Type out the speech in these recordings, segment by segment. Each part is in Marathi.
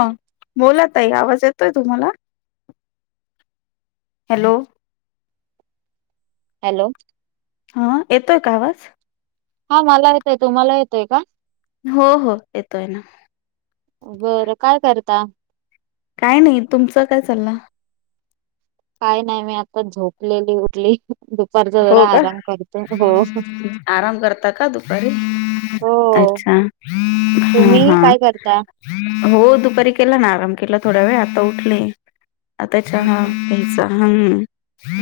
हा बोला ताई, आवाज येतोय तुम्हाला? हॅलो हॅलो हा येतोय का आवाज? हा मला येत आहे तुम्हाला येतय का? हो हो येतोय ना. कोणता? काय नाही तुमचं काय चाललं? काय नाही, मी आता झोपलेली उठली. दुपारचा जरा हो का, आराम करते हो आराम करता का दुपारी. हो अच्छा हा तुम्ही हा. काय करता हो दुपारी केला ना आराम केला थोड्या वेळ आता उठले. आता मी चहा पण घ्यायचा हम.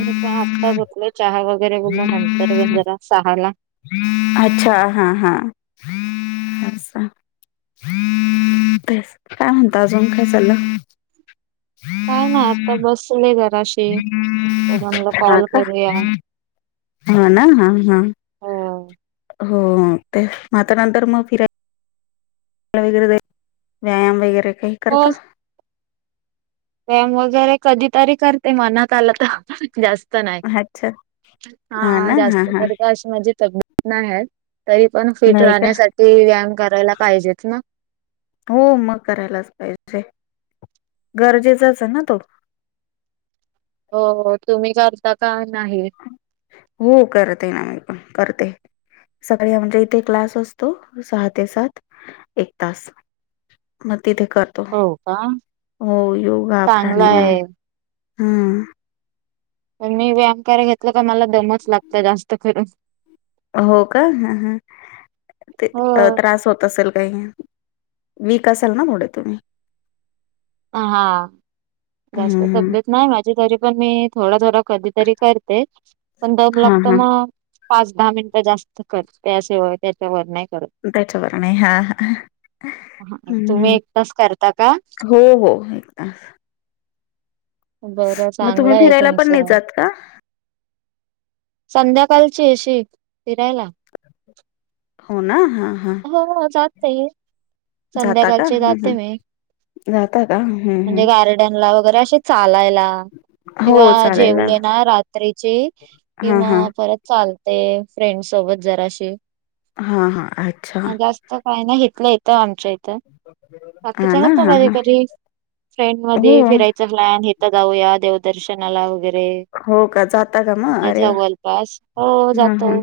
मी पण आत्ता झोपले चहा वगैरे बोललं नंतर ब जरा सहा ला अच्छा, हा हा अस तेच काय म्हणता अजून, काय चालं? काय ना आता बसले जराशी, तर म्हणल हा कॉल का करूया. हा ना हा हा. हो हो ते मात्र नंतर मग फिराय वगैरे व्यायाम वगैरे काही हो करता? व्यायाम वगैरे कधीतरी करते मनात आला तर जास्त नाही अच्छा हा ना हा जास्त हा का अशी माझी तब्येत नाही आहे. तरी पण फिट नाही का राहण्यासाठी व्यायाम करायला पाहिजेत ना. हो मग करायलाच पाहिजे. गरजेचाच आहे ना तो. हो तुम्ही करता का? नाही? हो करत आहे ना मी पण करते. सगळ म्हणजे इथे क्लास असतो सहा ते सात. एक तास मग तिथे करतो हो का हो योगा चांगला प्राणायाम. आहे हम मी व्यायाम के घेतलं का मला दमच लागत जास्त कररून हो का ह ह ते हो. त्रास होत असेल काही. वी कसाल ना मुडे तुम्ही. हा जास्त हम्म तब्येत नाही माझी. तरी पण मी थोडा थोडा कधीतरी करते. पण दम हा लागतो हा मग. पाच दहा मिनटं जास्त करते. त्याशिवाय त्याच्यावर नाही. करत त्याच्यावर नाही. हा हा हा, हम्म तुम्ही हम्म एक तास करता का? हो हो एक तास. बरं चांगलं आहे फिरायला पण नाही तुमचं. जात का संध्याकाळ ची अशी फिरायला. हो ना हा हा हो हो जात नाहीये. जाता का संध्याकाळचे हं, हं. जाते मी. जाता का हं, म्हणजे हं. गार्डनला वग चालायला हो किंवा चालायला जेवले ना रात्रीची कि हा हा मग परत चालते. ते फ्रेंड सोबत जराशी हा हा अच्छा. जास्त काय नाही इथल्या इथ आमच्या इथ [unintelligible] हा बाकीच्यांना ना होत हा कधी हा तरी फ्रेंड हो मध्ये फिरायचं प्लॅन हीथ जाऊया देव दर्शनाला वगैरे हो का जाता का मग म्हणजे अरे वा जवळपास हो हं जातो. हं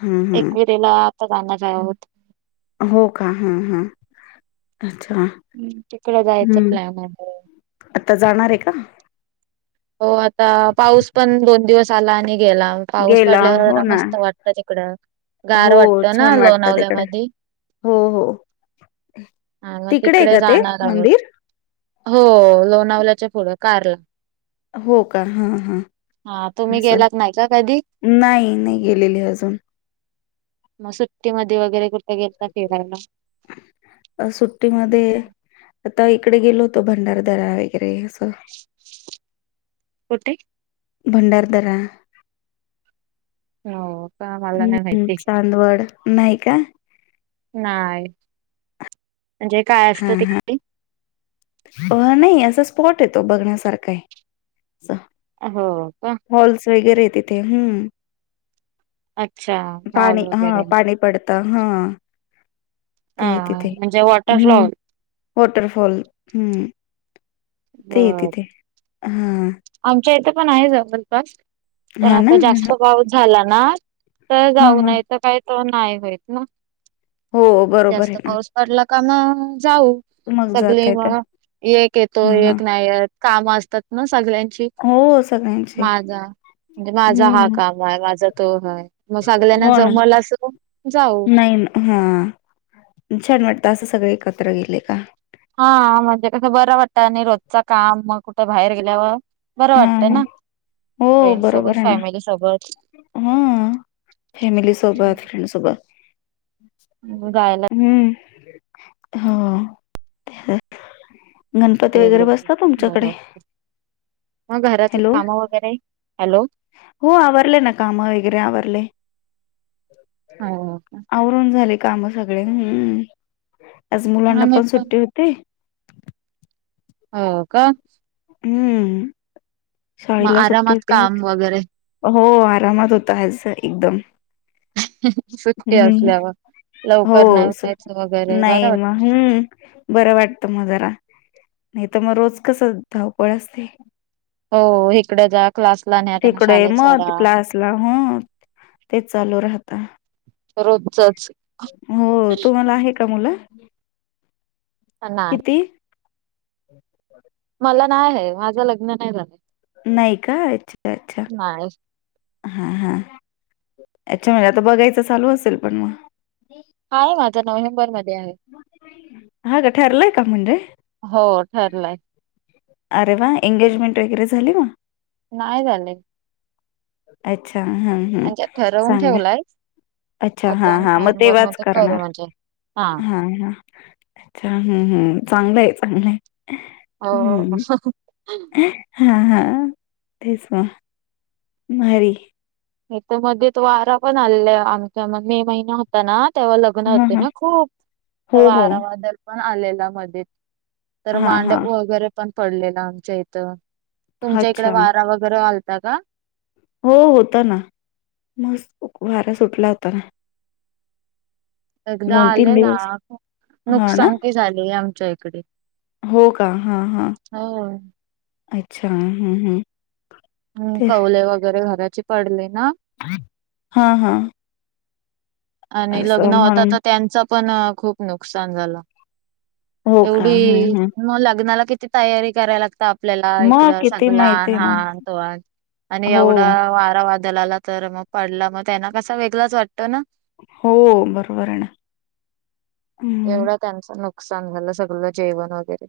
हं हं एकविरेला आता जाणार आहोत. हो का ह ह अच्छा हम्म तिकड जायचं हम्म प्लॅन आहे. हो. आता जाणार आहे का? हो आता पाऊस पण दोन दिवस आला आणि गेला पाऊस गेला पडल्यावर हो येणा ना मस्त वाटत तिकड. हो गार वाटत ना छान वाटतं लोणावल्या तिकडे मधी. हो हो हा मग आहे तिकडे का ते जाणार आहोत. मंदिर हो लोणावल्याच्या पुढं कार्ला हो ह ह तुम्ही अस गेलात का कधी नाही नाही गेलेली अजून. मग सुट्टी मध्ये वगैरे कु अ सुट्टीमध्ये आता इकडे गेलो होतो. भंडारदरा वगैरे असं. कुठे? भंडारदरा हो का मला नाही हम्म माहिती. चांदवड नाही का नाही म्हणजे काय असतं ते कधी अ नाही असा स्पॉट आहे तो. बघण्यासारखा आहे. असं. हो का? फॉल्स वगैरे तिथे हम्म अच्छा मॉल पाणी वगैरे हा आहे का? पाणी पडत. हा ते हा तिथे म्हणजे हम्म वॉटरफ्लॉवर वॉटर फॉल ते आहे तिथे. बर ह आमच्या इथे पण आहे ज जवळपास. पण हां ना, आता जास्त पाऊस झाला ना तर हां, जाऊन हां. तर काही त नाही होत ना हो बरोबर आहे जास्त ना पाऊस पडला. जाऊ मग सगळे जाता जण. येतं. म एक येतो. हां, हां. एक नाही येत. काम असतात ना सगळ्यां हो सगळ्यांचे माझा म्हणजे माझा हा हम्म, काम आहे. माझा तो आहे. हो ना. जाऊ नाही न. हा छान वाटत. त असं सगळे एकत्र गेले का. हा म्हणजे कस बर वाटतं आणि रोजच काम मग कुठे बाहेर गेल्यावर- बरं हां, वाटतय हां. ना? हो फ्रेंड्स बरोबर सोबत आहे ना फॅमिली सोबत हा- फॅमिली सोबत फ्रेंड सोबत जायला हम्म होा गणपती वगैरे गेले की बसताात तुमच्याकडे बरोबर मग घरातली हॅलो कामं वगैरे हॅलो हो आवरले ना काम वगैरे आवरले [inaudible] हो का आवरून झाले काम सगळे हम्म आज मुलांना पण सुट्टी होती हो का हम्म मग शाळेला सुट्टी आरामात होते काम वगैरे हो आरामात होत आज एकदम सुट्टी हम्म. असल्यावर हो लवकर नाही उठायचं वगैरे बरं नाही वाट मग हम्म बरं वाटतं म जरा नाही तर मग रोज कस धावपळ असते हो इकडं जाग तिकड मत क्लास ला मत ते चालू राहता रोजचच हो तुमला आहे का मुलं नाही किती मला नाही आहे माझं लग्न नाही झालं नाही का अच्छा अच्छा नाही हा हा याच्यामुळे आता बघायचं चालू असेल पण मग आहे माझं नोव्हेंबर मध्ये आहे हा का ठरलंय का म्हणजे हो ठरलाय अरे वा एंगेजमेंट वगैरे झाली म नाही झाले अच्छा हम्म हम्म ठरवून सांगा ठेवलाय अच्छा हा आता हा मग नोव्हेंबर ते्हाच मध्ये करू करणार म्हणजे हा हा अच्छा हम्् चांगलं आहे चांगलंय अ हा हा तेच माारी इथ मध्येेत वारा पण आलाय आमच्या मग मे महिना होता ना तेव्हा लग्न हां, होते हां. ना खूप हो, हो. वारा वादल पण आलेला मध्ये तर हां, मांड हां. वगैरे पण पडलेलं आमच्या इथं तुमच्या इकडे अच्छा. वारा वगैरे घालता का हो होता ना मस्त वारा सुटला होता ना एकदा आलेला दिवस. हां ना? नुकसान क झाले आमच्या इकडे हो का हा हा हो अच्छा हम् हम्म हम् कवले वगैरे घराची पडले ना हा हा आणि लग्न होता तर त्यांचं पण खूप नुकसान झालं हो का? हं, एवढी हं. मग लग्नाला किती तयारी करायला लागत आपल्याला इकड मग किती सग माहिती लहान आहे ना. लह तो आणि हो. एवढा वारावार दलाला तर मग पडला मग त्यांना कसा वेगळाच वाटतं ना हो बरोबर आहे ना हम्म. एवढं त्यांचं नुकसान झालं सग जेवण वगैरे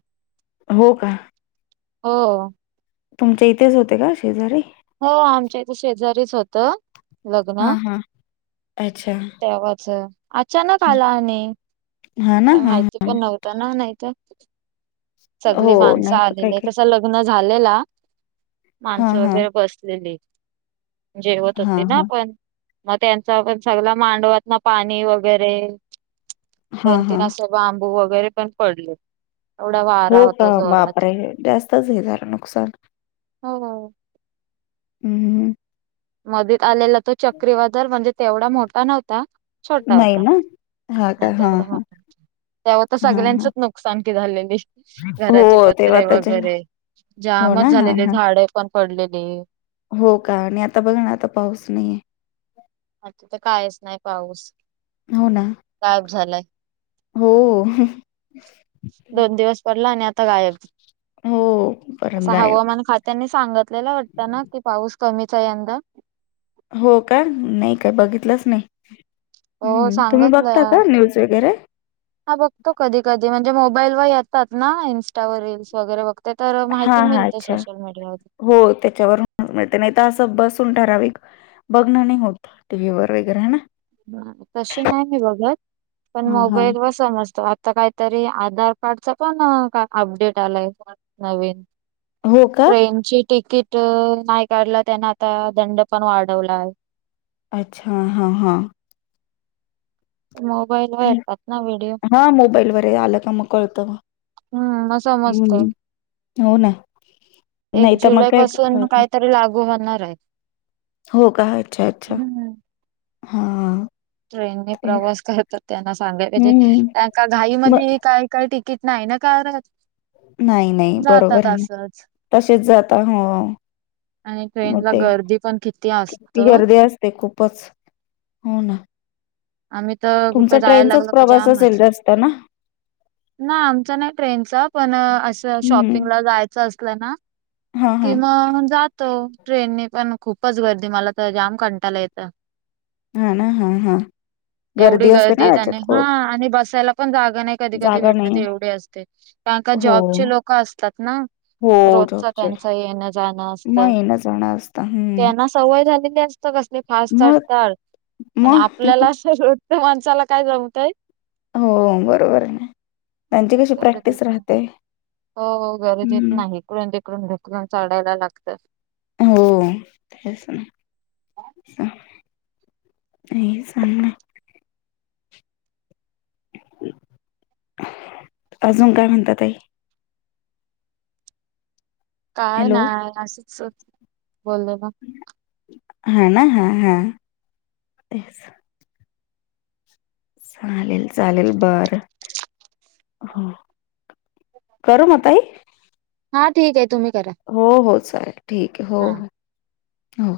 हो का हो तुमच्या इथेच होते का शेजारी हो आमच्या इथं शेजारीच होतं. लग्न हां, हां. अच्छा. तेव्हाच अचानक आला आणि हां ना, काय हां, माहिती हां. पण नव्हत ना नाहीत सगली हो, माणसं नाही तर काय आलेली काय तस लग्न झालेला. हां, माणसं हां. वगैरे दिली. जेवत हां, होते ना हां. आपण. मग त्यांच पण सगळ मांडवत ना पाणी वगैरे हां, दोन तीन हां. असे बांबू वगैरे पण पडलेत. हो का बापरे! जास्तच हे झालं नुकसान. हो. हम्म हम्म. मधित आलेला तो चक्रीवादळ म्हणजे तेवढा मोठा नव्हता. छोटा नाही होता ना. हां का? नाही ते हां, एवढं हां. नव्हतं त्यावेळी तर हां, हां. सगळ्यांचंच नुकसान की झालेली. घराची हो, तेव्हा पत्रे त्याच्या वगैरे हो ना? जामच हां, झालेली, हां. झाडे पण पडलेली. हो का आणि आता बघ ना आता पाऊस नाहीये. आता तर कायच नाही पाऊस हो ना? गायब झालाय. हो. दोन दिवस पडला आणि आता गायब हो. परत असा गायब. हवामान खात्यानेच सांगितलेला वाटत ना की पाऊस कमीच आहे यंदा. हो का नाही काय बघितलंच नाही. हो हं, तुम्ही बघता सांगतलं का न्यूज वगैरे? हा बघतो कधी कधी म्हणजे मो बाईल वर येतात ना इंस्टावर रील्स वगैरे बघतात. हा हा अच्छा हो त्याच्यावर नाही तर असं बसून ठराविक बघण नाही होत टी व्ही वर वगैरे ना. ह तशी नाही मी बघत पण हां, हां. मोबाईल व समजतो आ आत काहीतरी आधार कार्डचा पण का अपडेट आलाय नवीन हो का? ट्रेनची तिकीट नाही काढला त्यांन आता दंड पण वाढवला आहे. अच्छा हा हा. मोबाईल वर येतात ना व्हिडिओ. हां, मोबाईलवर हे आलं का मग कळतं मग. हम्म समजत. हं. हो ना. नाही एक तर मग जुलै काय पासून कळत नाही. काहीतरी लागू होणार आहे. हो का अच्छा अच्छा हम्म हा. ट्रेनने प्रवास करत त्यांना सांगाय पाहिजे हं. त्यां मग घाईमध्ये काय काय टी किट नाही ना काढत. नाही नाही बरोबर जातात आहे. असंच. तसेच जाता हो. आणि मग ट्रेनला ते गर्दी पण किती असत किती गर्दी असते खू पच हो ना. आम्ही तर तुमचा कुठं जायला ट्रेनचाच लागलो का प्रवास असेल जामच जास्त ना? ना आमचा नाही ट्रेनचा पण असं हं. शॉपिंगला जायचं असलं ना हां, हां. किंवा जात तो ट्रेननी पण खूपच गर्दी मला तर जाम कंटाला येतं. हा ना हा हा एवढी गर्दी असते ना गर्दीत आणि त्याच्यात हा खूप. आणि बसायला पण जागा नाही कधी कधी जागा भेटत नाही एवढे असते, कारण का हो जॉबचे लोक असतात ना. हो रोजच जॉबचे त्यांच येण जाणं असत. मग येन जाणं असतं हम्म त्यांना सवय झाली कसली फस्ट मग ढढ आणि मग आपल्याला सर्वत माणसाला काय जमतय. हो बरोबर आहे. त्यांची कशी प्रॅक्टिस गर्दीत राहते. हो गरजेत हम्म नाही इकडून तिकडून ढकलून चचाढायला लागतं. हो तेच ना. नाही ना अजून काय म्हणतातई काय हॅलो नाही असशीच बोलले ब हा ना हा हा ते चालेल चालेल बरं हो करू म ताई हा ठीक आहे तुम्ही करा हो हो चालेल ठीक आहे हो हा. हो हो